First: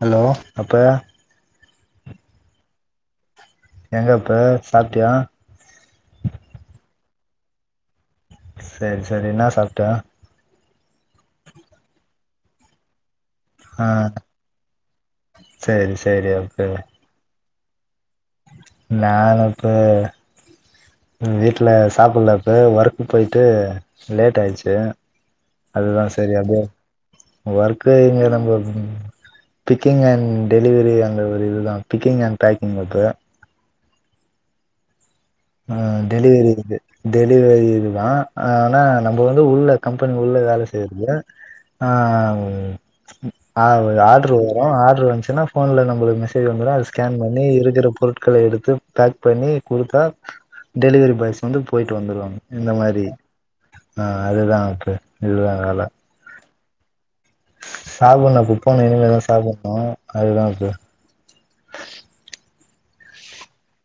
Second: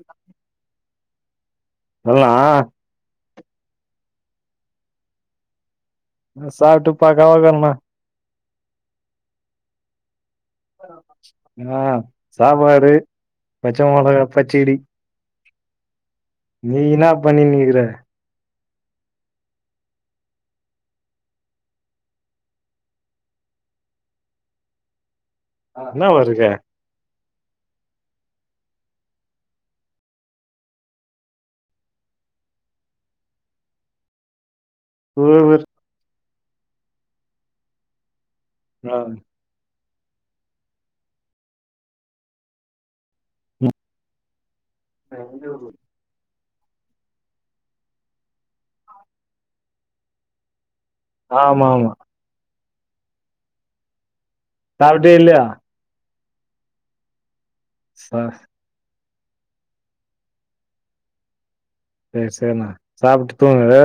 Hello அப்பா நல்லா எங்கப்ப சாப்ட்டியா நா சாப்டுப்பாக்க அவருக்கென்ன செரி செரி என்ன சாப்ட்ட ஆ சாப்பாடு பச்ச மொளகா பச்சடி செரி சே நீ என்னா பண்ணின்னிருக் த நானு இப்ப ம் வீட்ல சாப்டலப்ப ஒர்க் போயிட்டு லேட் ஆயிச்சி அதுதா என்னாவா சரி இருக்க அப்டியே ஒர்க்கு இங்க நம்ம பிக்கிங் அண்ட் டெலிவரி அந்த ஒரு இதுதா பிக்கிங் அண்ட் பேக்கிங் ஒர்க் எவ்ளோ ஒர்க் ஆ டெலிவரி இது டெலிவரி இது தா ஆ ஆனா ஆ நம்ப வந்து உள்ள கம்பெனி உள்ள வேல செய்றது ஆ ஆ ம். ஆர்டரு ஆர்டரு வந்துச்சின்னா போன்ல நம்மளுக்கு மெசே மெசேஜ் வந்துரு அத ஸ்கேன் பண்ணி இருக்கிற பொருட்கள எடுத்து பேக் பண்ணி குடுத்தா டெலிவரி பாய்ஸ் வந்து ஆமா ஆமா போயிட்டு வந்துருவாங்க இந்த மாரி ஆ அதுதா அது சாப்ட்டியா இல்லயா இதுதா வேல சா சாப்ன்னு புக் பண்ணே இனிமேதா சாப்டணு அதுதா இப்ப சேரி சேரிண்ணா சாப்ட்டு தூங்குங்க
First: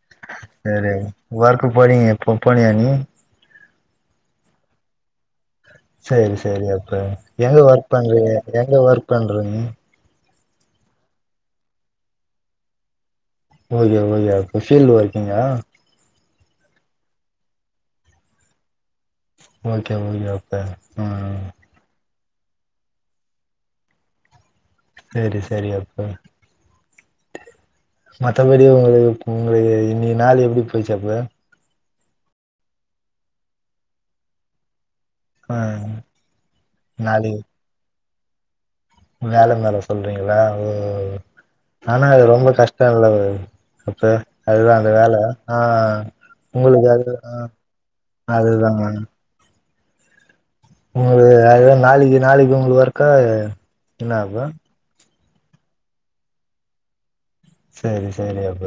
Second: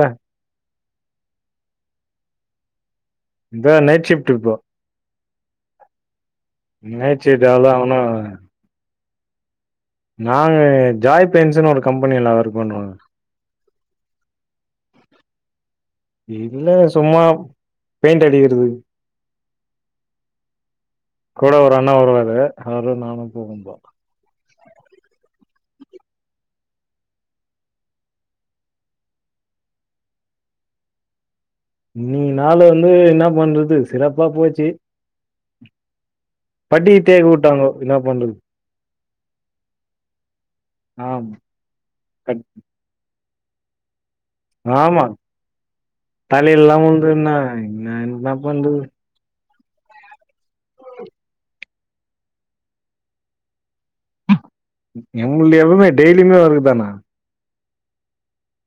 சேரி ஒர்க்கு போனியே இப்ப போனியா நீ இந்தா நைட் ஷிஃப்ட் இப்போ சேரி சே சேரி அப்ப நைட் ஷிஃப்ட் எங்க அவ்ளோ ஒர்க் ஒன்னு பண்றீங்க எங்க ஒர்க் பண்றீங்க நாங்க ஜாய் பென்ஷன் ஒரு கம்பனில ஒர்க் பண்றோங்க ஓகே ஓகே அப்ப பீல்ட் ஒர்க்கிங்கா இல்ல சும்மா பெயிண்ட் அடிக்கிறது ஓகே ஓகே அப்ப ம் கூட ஒரு அண்ணே வருவாரு அவரு நானு போகும்பா சேரி சேரி அப்ப மத்தபடி உங்களுக்கு உங்களுக்கு இன்னக்கி நாளு எப்டி போயிச்சு அப்ப இன்னக்கி நாளு வந்து என்ன பண்றது சிறப்பா போச்சு ஆ பட்டிய தேக்க நாளைக்கு வுட்டாங்கோ இன்னப் துண்டில் வேல மேல சொல்றீங்களா ஒ ஒ ஆம் ஆனா அது கட் ரொம்ப கஷ்டோ இல்ல ஃப்ரதர் அத்த அதுதா அந்த ஆமா வேல ஆ தலையில இல்லாம உங்களுக்கு அது ஆ உழுந்ததுன்னா நா என்ன என்ன பண்றது அதுதாங்க உங்களுக்கு அது நாளைக்கி நாளைக்கி உங்க வொக்க என்ன ஆகு எங்களது எவளுவே டெய்லியுமே வருதுதான்ன செரி செரி அப்ப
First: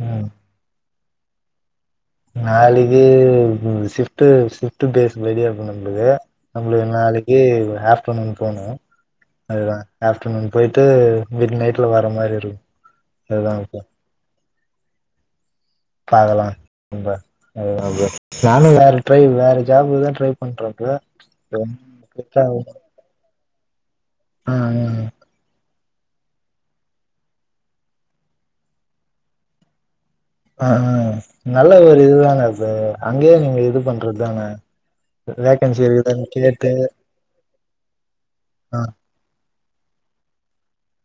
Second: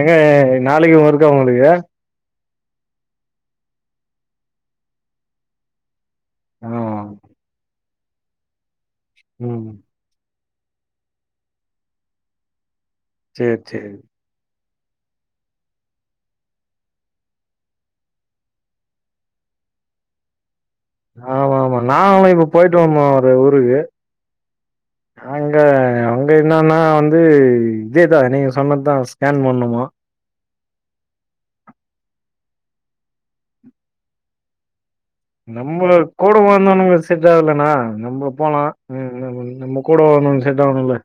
ஏங்க ம் எ நாளைக்கி ஒரு இருக்கா உங்களுக்கு நாளைக்கி ஷிப்ட்டு ஷிப்ட் ஃபேஸ் ரெடியா இருக்கும் நம்மளுக்கு நம்மளுக் ஆமா நாளைக்கி ஒ ஆப் போனு இப்போனு ம் அதுதா ஆஃப்டர்நூன் போயிட்டு வீட்ல நைட்ல வர மாறி இருக்கு அதுதா சேரி இப்போ சேரி இப்ப அதல்லா ரொம்ப அதுதா உள்ள நானு வேற ட்ரை வேற ஜாப்புதா ட்ரை பண்ற ப்ரோ ஆமா ஆமா நாங்களு இப்ப போயிட்டோ வந்தோ ஒரு ஊரு ருக்கு ஆ நாங்க அங்க என்னன்னா வந்து இதேதா நீங்க சொன்னதுதா ஸ்கேன் பண்ணுமா ஆ நல்ல ஒரு இதுதானா சார் அங்கயே நீங்க இது பண்றது தானா நம்ம கூட வந்தோனும செட் ஆகலனா நம்ம போலா ஆ கூட வரவங்க செட் ஆகணு இல்ல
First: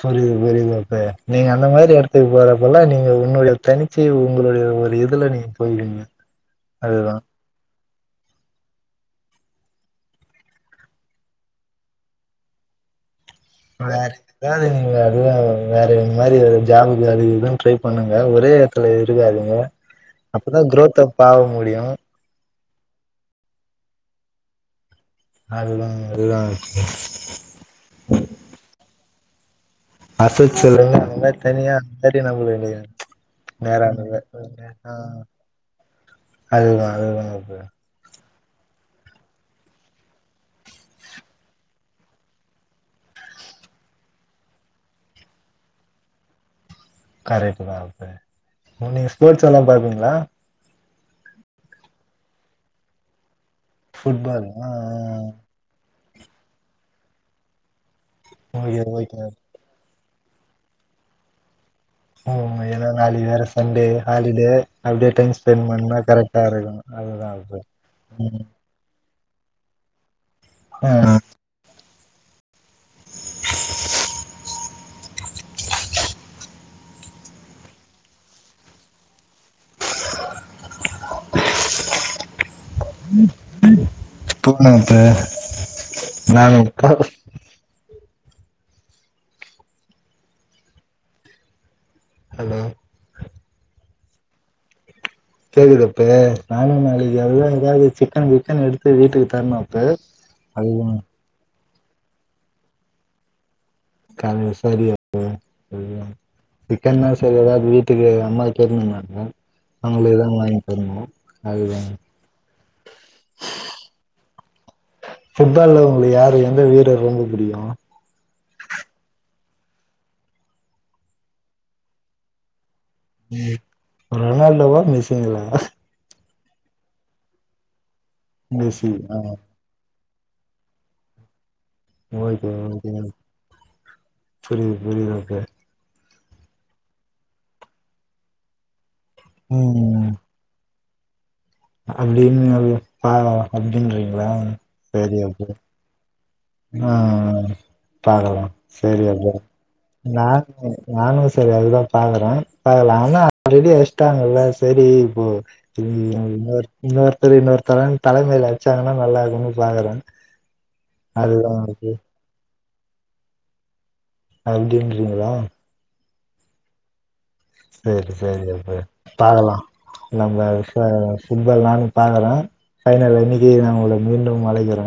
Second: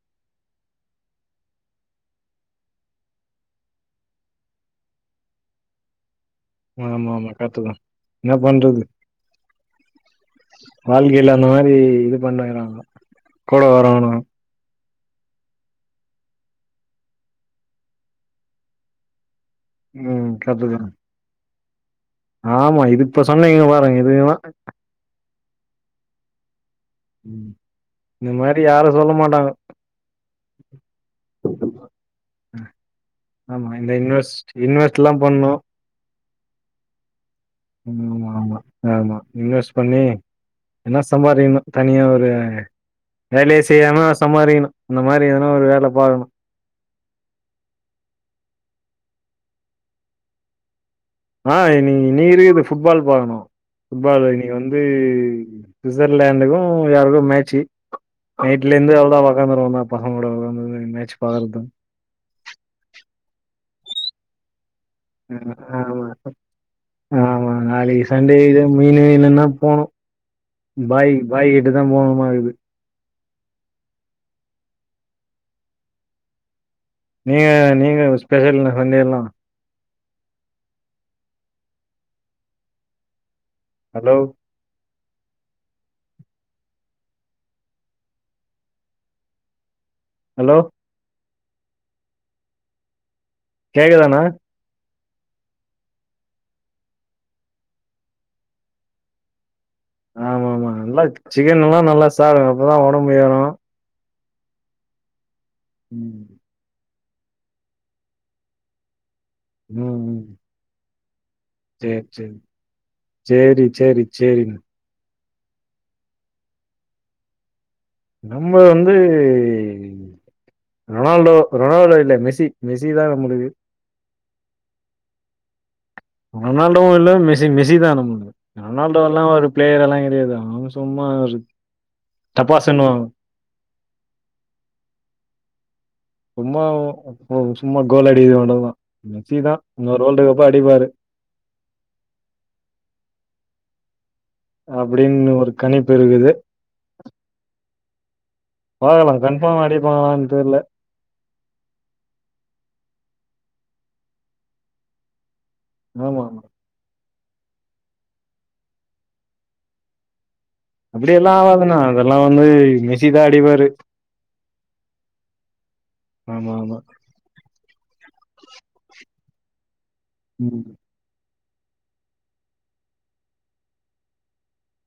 புரியுது புரியுது அப்ப நீங்க அந்த மாரி இடத்துக்கு போறப்பல்லா நீங்க உங்களுடைய தனிச்சை உங்களுடைய ஒரு இதுல நீங்க போயிடுங்க ஆமா ஆமா கரட்டுதா என்ன பண்றது வாழ்க்கையில அந்த மாறி இது பணினுருகங்க வேற வேற ஏங்க அதுதாங் வேற இந்த மாரி ஜாப்க்கு அதுக்குதா ட்ரை பண்ணுங்க ஒரே எடத்துல இருக்காதீ ங்க ம் அப்பதா கரெக்ட்டுதா குரோதப் ஆவு முடியு ஆமா இது இப்ப சொன்னீங்க பாருங்க இதுதா அதுதாங் அதுதாங் இந்த மாறி யாரு சொல்ல மாட் நாங் அட்த்தது சொல்லுங்க நல்லா தனியா ஏ டி யம் நம்முளுக்கு ருந்து ஆமா நேரா இந்த அந்தது இன்வெஸ்ட் ஆ இன்வெஸ்ட்லா பண்ணு அதுவா அதுதா ம் ஆமா ஆமா இன்வெஸ் பண்ணி என்ன சம்பாரிகணு தனியா ஒரு வேலையே செய்யாம சம்பாரிக்கணு அந்த மாரி ஏதனா ஒரு வேல பாக்ணு கரெக்ட் நாப்பு உன்னேய ஸ்போர்ட்ஸ் எல்லா பாப்பீங்களா ஆ நீ நீருக்து ஃபுட்பால் பாக்கணு ஃபுட்பால் ஒதகனே வந்து சுசர்ட்லாண்டுக்கு யாருக்கு மேட்சு ஆ நைட்ல ஓகே இருந்து அவ்ளதா ஓகே உக்காந்துருவ நான் பசங்களோட வளந்தது இந்த மேட்ச் பாக்கறதுக்தா உம் ஏனா நாளைக்கு வேற சண்டே ஹாலிடே அப்டியே டைம் ம் ஸ்பெண்ட் பண்ணா ஆமா கரெக்டா இருக்கு அதுதா ஆமா அது நாளகி சண்டே ம் இது மீனு இல்லனா போனு ஆ பாய் பாய் கட்டு தா போனு மல இது நீங்க நீங்க ஸ்பெஷல்ல பன்னிரலா உம் ஹலோ தூங்குராங்க ப்பே நாங்க உட்காந்து ஹலோ ஹலோ கேக்குதான கேக்குதா அப்பு நானு நாளைக்கி [unintelligible] சிக்கன் கிக்கன்னு எடுத்து வீட்டுக்குத் தரணு அப்பு ஆமா ஆமா அதுதா நல்லா சிக்கன் எல்லா நல்லா சா அப்பதா ஒடம்பு ஏறு காலைல சொரி அப்பு ம் கென்ன சரி எதாது வீட்டுக்கு அம்மா கேட்டிருந்தாங்க நாங்களேதான் வாங்கி போயிருந்தோ செரி செரிங் செரி செரி செரிங் ஃபுட்டா இருந்தாலு உங்களுக்கு யாரு எந்த வீரர் ரொம்ப புடிக்கு நம்ம வந்து ரொனால்டோ ரொனால்டோ இல்ல மெஸி மெஸி தா நம்மளுக்கு ரொனால்டோவா மெஸிங்கல ரொனால்டோவு இல்ல மெஸி மெஸி தா நம்மளுக் மெஸ்ஸி ரொனால்டோ ஆ எல்லா ஒரு பிளேயர்ல்லா தே தா அவ சும்மா ஓகேங்க டப்பாசுன்னு ஓகேங்க புரியுது புரியுது எனக் சும்மா ஒ சும்மா கோல் அடிக்ர அவ்ளோதா நச்சி தா இன்னோரு ம் வோல்டு கப்பு அடிப்பாரு அப்டின்னு பா அப்டின்றி அப்டின்னு ஒரு கணிப்பு இருக்குது அ அ பாக்கலா சேரி பாக்கலாம் ஓகே கன்ஃபார்ம் எநா அடிப்பாங்களான்னு தெர்ல. நானு சரி அதுதா பாக்குற பாக்கலா ஆனா ரெடி அஷ்சட்டாங்கல்ல சரி இப்போ ஆமாமா. இன்னோர் இன்னோர் செரி இன்னொரு தலன் தலைமைல வச்சாங்கன்னா நல்லா இருக்குன் பாக்குற அப்டி எல்லா ஆவாதுண்ணா அதல்லா வந்து மிசி தா அடிபாரு அப்டின்றீங்ளா ஆமா ஆமா சேர் சேரி அப்ப பாக்கலா நம்ப ம். விஸ்வா கரா ஃபுட்பால் நானு பாக்கற ஃபைனல் அன்னிக்கி நா ஒங்கள மீண்டு அழைக்கிற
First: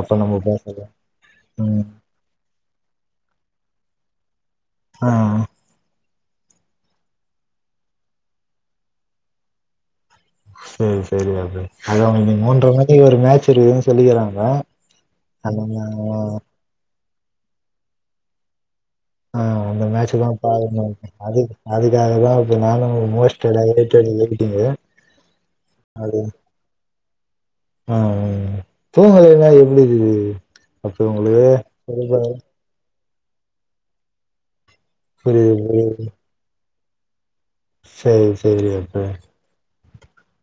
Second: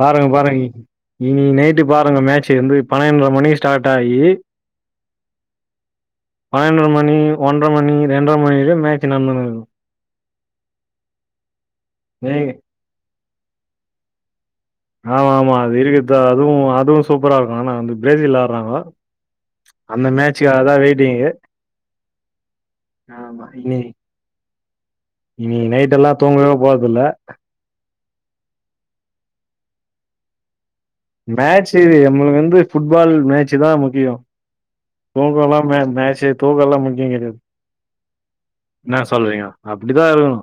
பாருங்க பாருங்க இன்னிக்கு நைட்டு ம் பாருங்க மேச்சு வந்து பன்னெண்ர மணிக்கி ஸ்டாட் ஆயி ஆ பனண்ற மணி ஒன்ற மணி ரெண்டர மணி‌ இதா மேச்சு நட்ந்துனு இருக்கு சேரி சேரி அது அதா இன்னிக் ஏங்க மூன்ற மணி ஒரு மேட்ச் தெரியிதுன் சொல்லிக்கிறாங்க ஆமா ஆமா அந்த அது இருக்கத்த மா- அதுவு அதுவு சூப்பரா இருக்கு ஆனா வந்து பிரேஜில் ஆட்றாங்ளா ஆ அந்த மேட்ச் தா பாக்கணு வெயிட்டிங்கு. அதுக்அதுக்காகதா இப்ப நானும் மோஸ்டட் ஆமா. அத இனி பத்தி தெரிஞ்சுக்கிட்டீங்க இன்னிக்கு நைட் அது எல்லாம் ரொம் தூங்கவே போறதில்ல. அ அ தூங்கலைன்னா எப்டி அப்ப உங்களுக்கு மேச்சு இது புரியுது எம்ளுக்கு வந்து ஃபுட் பால் மேச்சி தா முக்கியோ தூங்கலா மே புரியுது மேட்சு தூங்கலா முட் நீங்க என்னது சேரி சேரி அப்பே ப்டிதா இருக்குணு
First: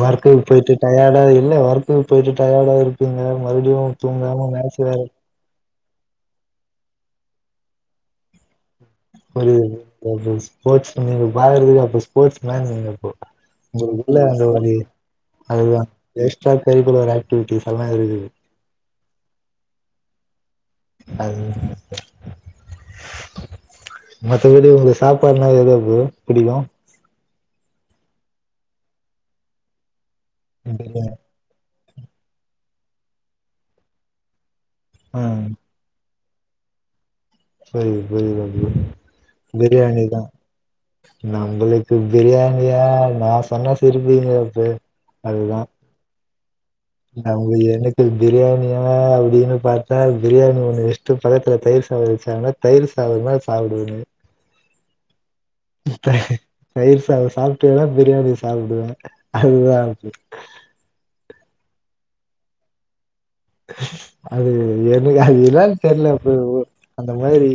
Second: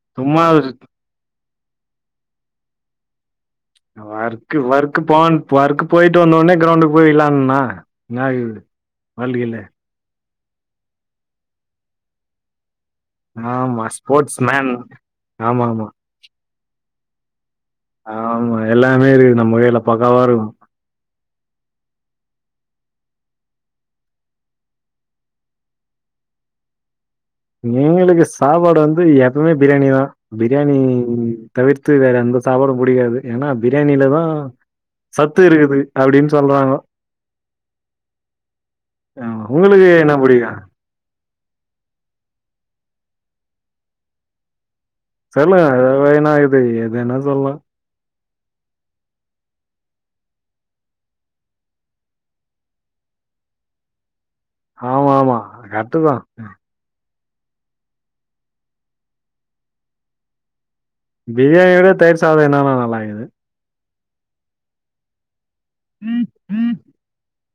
வர்க்குக்கு போயிட்டு டயார்டாயி இல்ல வர்குக்கு போயிட்டு டயர்டா இருப்பீங்க மறுபடியு தூங்காம வர்க்கு மேட்ச் வேற வர்க்கு ஃபோன் வர்க்கு போயிட்டு வந்தோனே க்ரவுண்டுக் போய் விள்ளார்ன்னணா இன்னா இது புரியுது [unintelligible] ஸ்போர்ஸ் நீங்க பாக்றதுக்கு அப்போ ஸ்போர்ஸ் மேன் நீங்க ஆமா உங்ளுக்கு ஸ்போர்ட்ஸ் அது மேன் வந்து ஆமா அதுதா ஆமா வேஸ்டா பெய்டு இது வேற ஆக்டிவிட்டீஸ் ஆமா எல்லா னமே இருக்குது நம்ம கைல பக்காவா இருக்கு அது மத்தபடி உங்ளுக்கு சாப்பாட்னா எது ப்ரோ புடிக்கு எங்கெளுக்கு சாப்பாடு வந்து எப்பமே பிரியாணி தா பிரியாணி தவிர்த் து வேற எந்த சாப்பாடு புடிகாது ஏன்னா பிரியாணிலதா ஆ சத்து இருக்குது அப்டின் சொல்றாங்கோ புரிது புரிது அதியு ஆமா. உங்களுக்கு என்ன பிரியாணிதா புடிக்கு நம்புளுக்கு பிரியாணியா நா சொன்ன சிரிப்பீங்க இப்பே தெர்லங்க அது வய நா இர் நா உங்கள் எனத்தில் பிரியாணியா அப்டின்னு பாத்தா பிரியாணி ஒன்னு வெஷ்ட்டு பக்த்ல தயிர் சாதோ வெச்சாங்னா தயிர் சாததா சாப்டுவனே ஆமாமா தயிர் சாதோ சாப்ட்டேனா பிரியாணி சாப்டுவே அதுதா அப்டி பிரியாணியோட தயிர் சாத என்னன்னா நல்லாக்கிது அது எனுக் அதுதா தெரில ப்பு அந்த மாரி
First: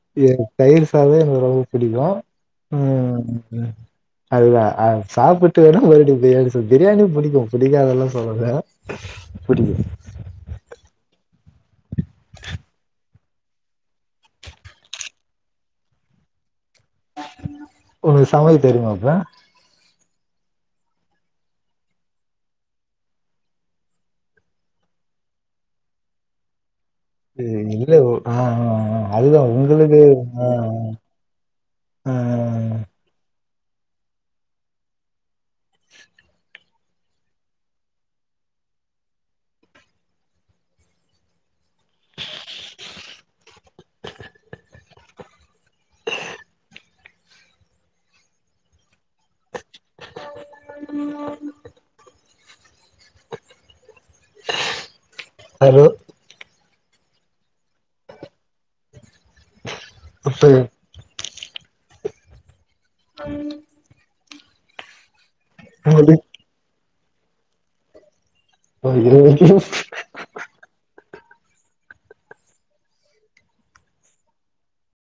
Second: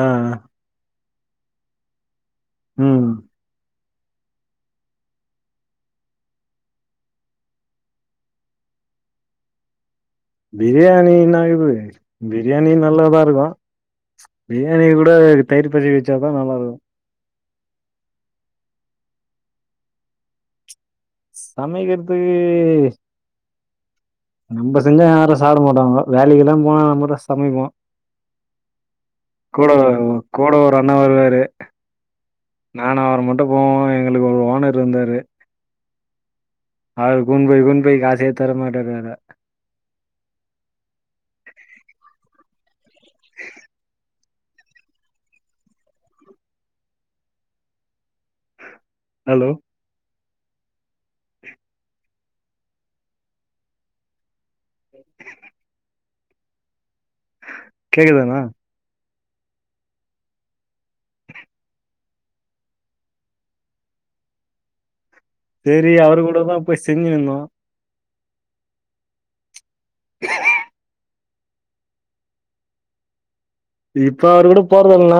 ஆ இது தயிர் தவே ரொம்ப புடிக்கு ம் அதுதா அது சாப்புட்டு வேணா மறுடி பிரியாணி பிரியாணி புடிக்கு புடிக்காதுல்லா சொல்லல புடிக்கு பிரியாணின இது பிரியாணி நல்லாதா இருக்கு பிரியாணி கூட தயிர் பச்சடி வச்சாதா நல்லாருக்கு ஒனக்கு சமைக்க தெரிமா அப்ப சமக்கிற்துக்கு நம்ப செஞ்சா யாரும் சாப்புடமாட்டோங்கோ வேலைக்கில்லா போனா நம்ம தான் இது சமைப்போம். இல்ல உ ஆ ஆ ஆ அதுதான் கூட உங்களுக்கு ஆ கூட ஒரு அண்ணா வருவாரு. ஆ ஆ ஆ ஆ ட்டபோம் எங்களுக்கு ஒரு ஓனருந்தாரு [inaudible] அவர் குட்ன் போய் குட்ன் போய் காசே தரமாட்டாரு வேற [inaudible] ஹலோ [unintelligible] [unintelligible] ஹலோ கேக்குதாங்க அப்பே உஹம் [inaudible] சேரி அவரு கூட தா போய் ஸ் திருஞ்சினுருந்தோ பா இது வெரிக்கும் இப்ப அவர் கூட போறதுல்லனா